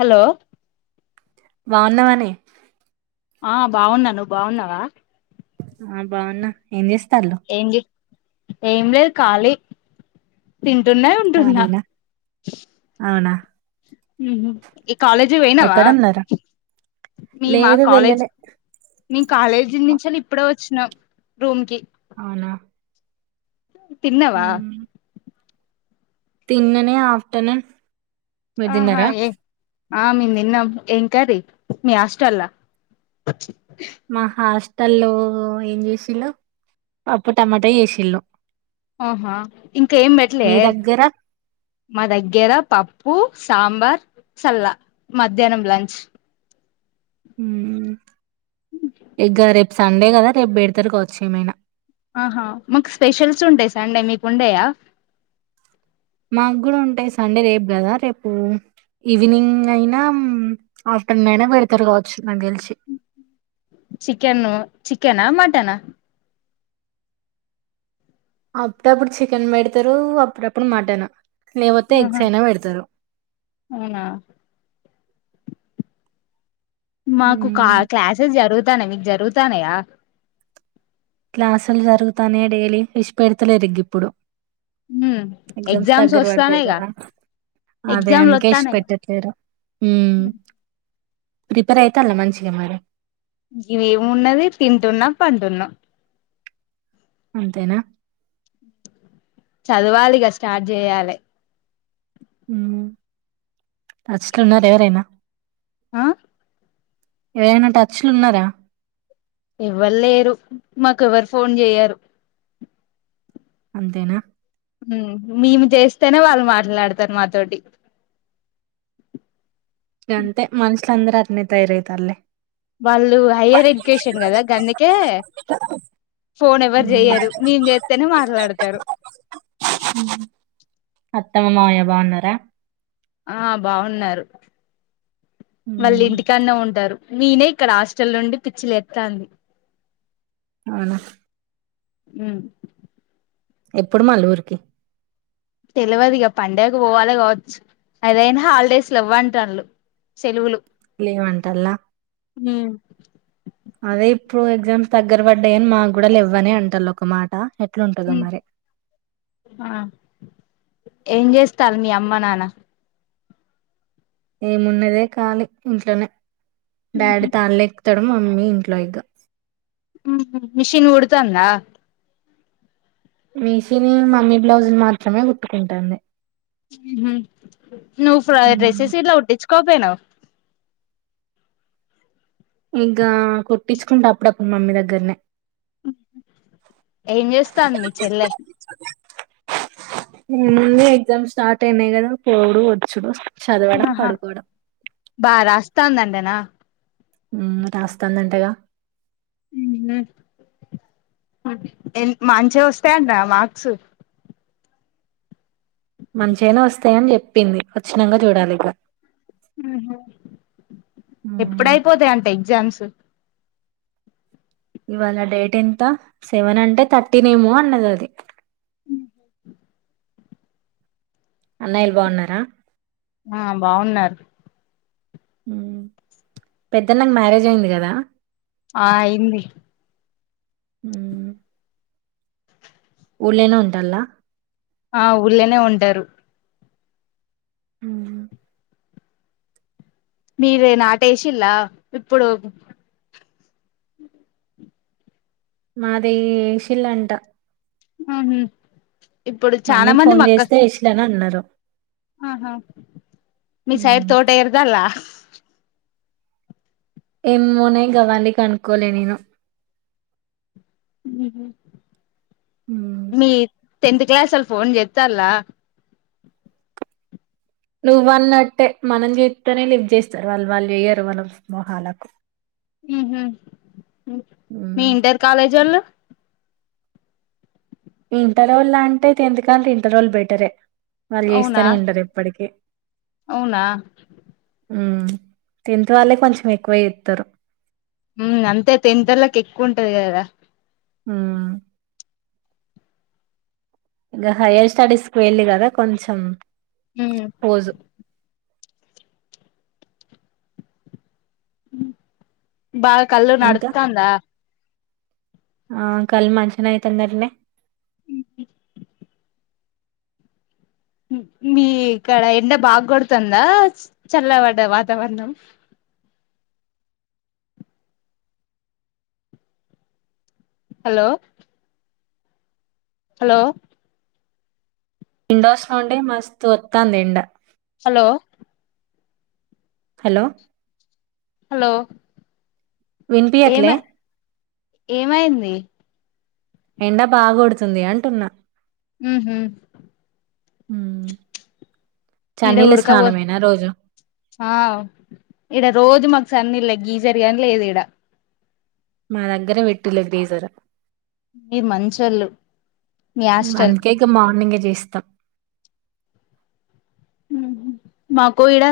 Hello బాగున్నావ నే ఆ బాగున్నా నువ్వు బాగున్నావా ఆ బాగున్నా ఏం చేస్తా ఏ ఎమ్లీ కాలీ తింటున్నా వింటున్నా ఖాళీనా అవునా ఉ కాలేజీ పోయినావా ఎక్కడున్నారా మీ మా లేదు కాలేజ్ వెళ్ళలే మీ కాలేజీ నుంచి ఇప్పుడ వచ్చినం రూమ్ కి అవునా తిన్నవా మ్మ్. తిన్ననే ఆఫ్టర్నూన్ మీరు ఆహా తిన్నారా ఏ ఆ మేము తిన్నాము ఏం కర్రీ మీ హాస్టల్ లో మహాష్ట తళ ఏం చేసిళు అప్పు టమాటా చేసిళ్ళు ఆహా ఇంకా ఏం పెట్టలే మీ దగ్గర మా దగ్గర పప్పు సాబార్ చల్లా మధ్యాహ్నం లంచ్ హ ఎగార ఎఫ సండే కదా రేపు బేడితర కావచ్చు ఏమైనా ఆహా మాకు స్పెషల్స్ ఉంటాయి సండే మీకు ఉండేయా మాకు కూడా ఉంటాయి సండే రేపు కదా రేపు ఈవినింగ్ అయినా ఆఫ్టర్నూన్ అయినా పెడతారు కావచ్చు నాకు తెలిసి చికెన్ చికెన్ మటన్ అప్పుడప్పుడు చికెన్ పెడతారు అప్పుడప్పుడు మటన్ లేపోతే ఎగ్స్ ఆహా అయినా పెడతారు అవునా మాకు కా మ్మ్ క్లాస్సేస్ జరు తనే మీకు జరుగుతానాయ క్లాసులు జరుగుతానే డైలీ ఇష్పెడ్తలేదు ఇగ్ ఇప్పుడు ఉమ్ ఎగ్జామ్స్ దగ్గర పడతాయి వస్తాన్నాయిగా కదా అదే ఎగ్జామ్లు అందుకే ఇష్ వస్తాన్నాయిగా పెట్టలేరు ప్రిపేర్ అయితలా మంచిగా మరి గివెమున్నది తింటున్నా పంటున్నా అంతేనా చదవాలి ఇగ స్టార్ట్ చేయాలి హ్మ్ నచుతున్నార్ ఎవరైనా ఆ ఎవరైనా టచ్ లు ఉన్నారా ఎవలేరు మాకు ఎవరు ఫోన్ చెయ్యరు అంతేనా హ్మ్ మేము చేస్తేనే వాళ్ళు మాట్లాడతారు మాతోటి ఇగ అంతే మన్స్ ఇట్ల అందరు అట్లనే తయారు అవుతారు లే వాళ్ళు హైయ్యర్ ఎడ్యుకేషన్ కదా గందుకే ఫోన్ ఎవరు మ్మ్ మ్మ్. చెయ్యరు మేం చేతేనే మాట్లాడతారు అత్తమ్మ మామయ్య బాగున్నారా ఆ బాగున్నారు వాళ్ళు మ్మ్ ఇంటికానే ఉంటారు మీనే ఇక్కడ హాస్టల్ నుండి పిచ్చిలేతాంది అవునా హ్మ్ ఎప్పుడు మళ్ళ ఊరికి తెలవదు ఇగ పండగకు పోవాలి కావచ్చు అదైనా హాలిడేస్ లేవంటన్లు సెలువులు లేవంటలా హ్మ్ అదే ఇప్పుడు ఎగ్జామ్స్ దగ్గర పడ్ డేన్ మాకు కూడా లేవ్వని అంటులు ఒకమాట ఎట్లా ఉంటదో మరి ఆ ఏం చేస్తారు మీ అమ్మ నాన్న ఏమున్నదే కాలి ఇంట్లోనే డాడీ తాన్ లేక్ ఇతడం మమ్మీ ఇంట్లో ఇగ్గ మిషిన్ కుడుతాందా మీషిని మమ్మీ బ్లౌజ్ మాత్రమే కుట్టుకుంటాంది హ్మ్ హు నువ్వు ఫ్రా రెసిసిలో కుట్టించు కోపైనవ్ ఇంకా కొట్టించుకుంట అప్పుడప్పుడు మమ్మీ దగ్గరనే ఏం చేస్తాంది మీ చెల్లె న ఎగ్జామ్ స్టార్ట్ అయినాయి కదా పోవుడు వచ్చుడు చదవడం ఆహా పడుకోవడం బారాస్త స్తా తంటనా హ్మ్మ్ రాస్తాందంటగా ఉహు మంచిగా వస్తాయంటనా మార్క్స్ మంచిగనే వస్తాయని చెప్పింది వచ్చినంక చూడాలి ఇక మ్మ్ ఎప్పుడయిపోతాయి అంట ఎగ్జామ్స్ స్ ఇవాళ డేట్ ఎంత సెవెన్ అంటే థర్టీన్ ఏమో అన్నది అది అన్నయిలు బావున్నారా ఆ బాగున్నారు పెద్దన్నకు మ్యారేజ్ అయింది కదా ఆ అయింది హ్మ్మ్ ఊళ్ళనా ఉంటల్లా ఆ ఊళ్ళేనే ఉంటారు హ్మ్మ్ మీరుే నాటేసిల్లా ఇప్పుడు మాది ఏశిల్ అంట అహు మమ్మీకి ఫోన్ చేస్తే ఇస్లేని అన్నారు ఆహా మీ సైడ్ తోట ఇర్దాలా ఎమ్మూనే గవన్నీ కనుకోలే నేను ఉ మీ టెన్త్ క్లాస్ వాళ ఫోన్ చేస్తలా నువ్ అన్నట్టే మనం చెప్తోనే లిఫ్ చేస్తారు వాళ్ళు వాళ్ళు చెయ్యరు మన మోహాలకు ఉహు మీ ఇంటర్ కాలేజోళ్ళు ఇంటర్ వాల్ అంటే టెన్త్ కంటే ఇంటర్ వాళ్ళు బెటర్ యే వాళ్ళు అవునా చేస్తానే ఉంటారు ఇప్పటికి అవునా హ్మ్మ్ టెన్త్త్ వాళ్ళే కొంచెం ఎక్కువ చేస్తారు హంట్అంతే టెన్త్ వాళ్ళకి ఎక్కువ ఉంటది కదా రా ఆ ఇంకా హయ్యర్ స్టడీస్ కి పోయిర్రు కదా కొంచెం ఉమ్ పోజు అ బా కలా ఇంకా నడతాందా ఆ కల్ మచనే అయితందటనే మీ కడ ఎండ బాగ కొడుతుందా చల్లబడ్డ వాతావరణం హలో హలో విండోస్ నుండి మస్తు వత్తాంది ఎండా హలో హలో హలో విన్ ఏమ పియట్లే ఏమైంది ఎండ బాగొడుతుంది అంటున్నా ఊహు ఊ ఇడ ఉడకాబో ఆవ్ ఇడ రోజ మాకు సన్నీలే గీజరిగాని లేదు ఈడ మా దగ్గర పెట్టులేద్ గ్రీజరు మీ మంచళ్ళు మీ హస్టల్ గీస్తం ఊహు మాకు ఈడ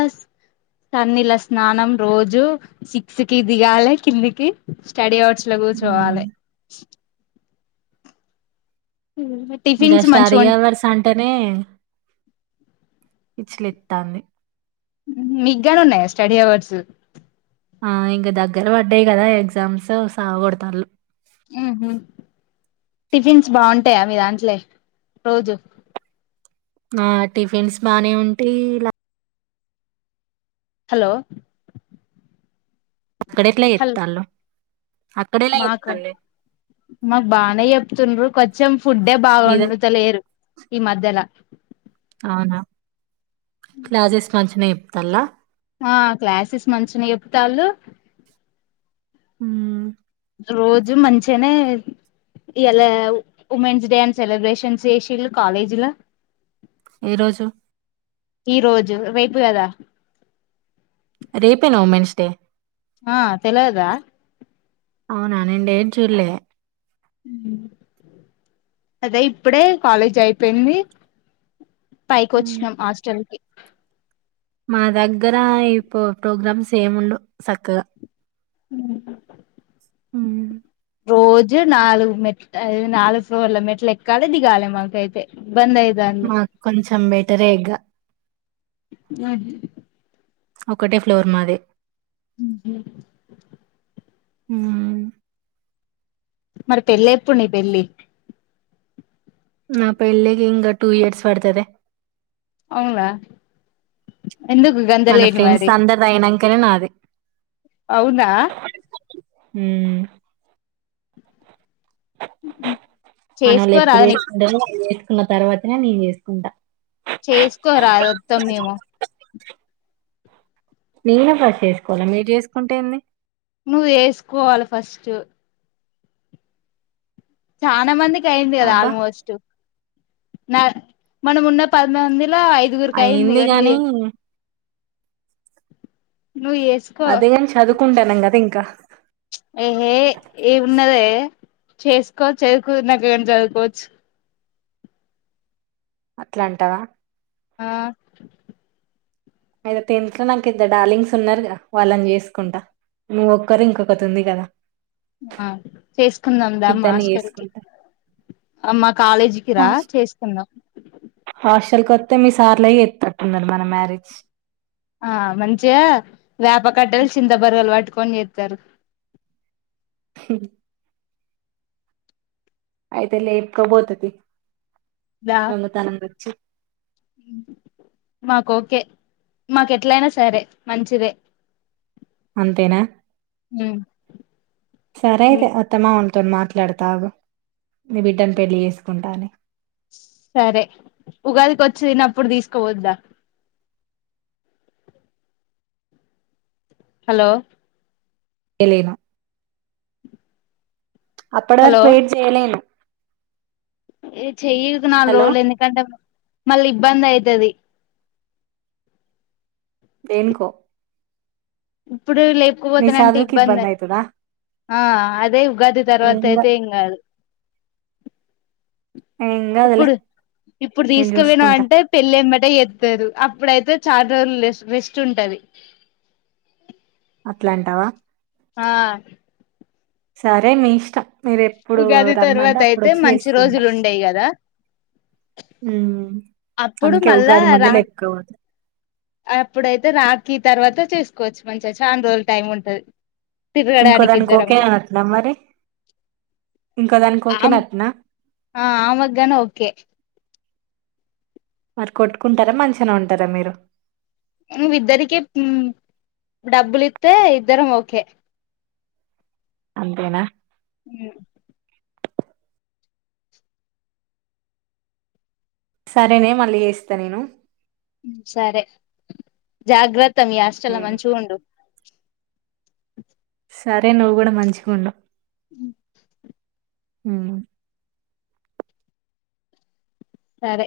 సన్నిల స్నానం రోజు సిక్స్ కి దిగాలే కిందికి స్టడీ అవర్స్ లో కూర్ హ్మ్ చోవాలే ఇంకా టిఫిన్స్ స్టడీ మంచిగా అవర్స్ అంటేనే పిచ్ లెత్తాంది మీకుగానే ఉన్నాయా స్టడీ అవర్స్ ఆ ఇంకా దగ్గర పడ్డాయి కదా ఎగ్జామ్స్ సావ కొడతాలు ఊహు టిఫిన్స్ బాగుంటాయా విదాంట్లే రోజు ఆ టిఫిన్స్ బానే ఉంటయి ఇలా హలో అక్కడెట్ల హలో ఎప్తలు మాకు మాకు బానే చెప్తుండ్రు కొద్ చెం ఫుడ్ మీద బాగొండత లేరు ఈ మధ్యల అవునా క్లాజస్ మంచినేం తల్ల ఆ క్లాసెస్ మంచినే ఎప్తళ్ళు ఊ రోజు మంచిగనే ఇలా ఉమెన్స్ డే అని సెలబ్రేషన్స్ చేసిళు కాలేజీల ఈ రోజు ఈ రోజు రేపు కదా రేపేనా ఉమెన్స్ డే ఆ తెలవదా అవునా నేడేం చూర్లే ఆమ్ అదే ఇప్పుడే కాలేజ్ అయిపోయింది ఉమ్. పైకొచ్చినం హాస్టల్ కి మా దగ్గర ఈ ప్రోగ్రామ్స్ ఏముండవు సక్కగా అహా ఉమ్ రోజు నాలుగు మెట్ నాలుగు ఫ్లోర్ల మెట్లు ఎక్కాలే దిగాలె మాకైతే ఇబ్బంది అయితాంది మాకు కొంచెం బెటరే ఇగ ఒకటే ఫ్లోర్ మాది ఉమ్ హు ఉమ్ మరి పెళ్లేప్పుడు నీ పెళ్ళి నా పెళ్ళికింక టూ ఇయర్స్ పడ్తదే అవునా ఎందుకు గంత లేట్ మరి కనే నాది అవునా ఉమ్ మనోళ్ళు ఎప్పుడు చేసుకోరాదు నీ చేసుకుంటరో కున్న తర్వాతనే నేను చేసుకుంట చేసుకోరాదు ఒత్తం మేము నేనే ఫస్ట్ చేసుకోవాల మీరు చేసుకుంటే ఏంది నువ్వు చేసుకోవాల ఫస్ట్ చానా మందికి కి అయింది కదా అబ్బా ఆల్మోస్ట్ నా మనం ఉన్న పదిమంది ల ఐదుగురుకి అయింది ఇగ నువ్వు చే నువ్వు చేసుకో కుంటాన్నం కదా ఇంకా ఏహే ఏమున్నదే చేసుకో చేసుకున్నంక చదువుకోవచ్చు అట్లంటవా ఆ అయితే టెన్త్ లో నాకు ఇద్దరు డార్లింగ్స్ ఉన్నరుగా వాళ్ళని చేసుకుంట నువ్వొక్కరు ఇంకొకతి ఉంది కదా ఆ చేసుకుందాం దా మా ఇద్దరిని హాస్టల్కి చేసుకుంటా మా కాలేజీకి రా చేసుకుందాం కొత్తే మీ సార్లే చెత్తట్టున్నరు మన మ్యారేజ్ ఆ మంచిగా యాప్ కట్టేలు చింత బరిగెలు బట్టుకు కొని చేత్తరు హ అయితే లేప్కబోత తియ్ దా దొంగతనంగ వచ్చి మాకు ఓకే మాకు ఎట్లయినా సరే మంచిదే అంతేనా సర అయితే అత్తమ్మా తో మాట్లాడతాగు నీ బిడ్డను పెళ్లి చేసుకుంటాని సరే ఉగాదికి వచ్చిన్నప్పుడు తీసుకుపోదువుద్దా హలో ఎలినా అప్పటి వరకు హలో వెయిట్ చేయలేను ఏ చెయ్యిగడ నాలుగు హలో రోజులు ఎందుకంటే మళ్ళీ ఇబ్బంది అయితది దేనికో ఓ ఇప్పుడు నీ లేపుకుపోతునంటే చదువుకి ఇబ్బంది అ అవుతుందా ఆ అదే ఉగాది తర్వాత అయితే ఏం కాదు ఏం కాదులే ఇప్పుడు ఇప్పుడు నేను తీసుకు తీసుకు చూసుకుంటా పోయినవంటే పెళ్ళి చేత్తారు అప్పుడయితే చాలా రోజులు రెస్ట్ ఉంటది అట్లాంటావా ఆ సరే నీ ఇష్టం మీరు ఎప్పుడు ఉగాది రమ్మంటే తర్వాత అప్పుడు అయితే మంచి రోజులు ఉండయి కదా ఉ అప్పుడు అందుకే మళ్ళా ఉగాది రా మధ్యల ఏతుకపోత అప్పుడైతే రాకి తర్వాత చేసుకోవచ్చు మంచిగా చానా రోజులు టైం ఉంటది ఇంకో తిరగడానికి దానికి ఇద్దరం ఒకే నట్నా మరి ఇంకో దానికి ఒకే ఆమ్ నట్నా ఆ ఆమెకు గాని ఓకే మరి కొట్టుకుంటారా మంచిగానే ఉంటారా మీరు నువ్ ఇద్దరికి డబ్బులిస్తే ఇద్దరికి ఓకే అంతేనా హ సరేనే మళ్ళీ చేస్తా నేను సరే జాగ్రత్త త్త మీ హాస్టల్ ల ఉమ్. మంచిగ ఉండు సరే నువ్వు కూడా మంచిగా ఉండు ఉ హూ సరే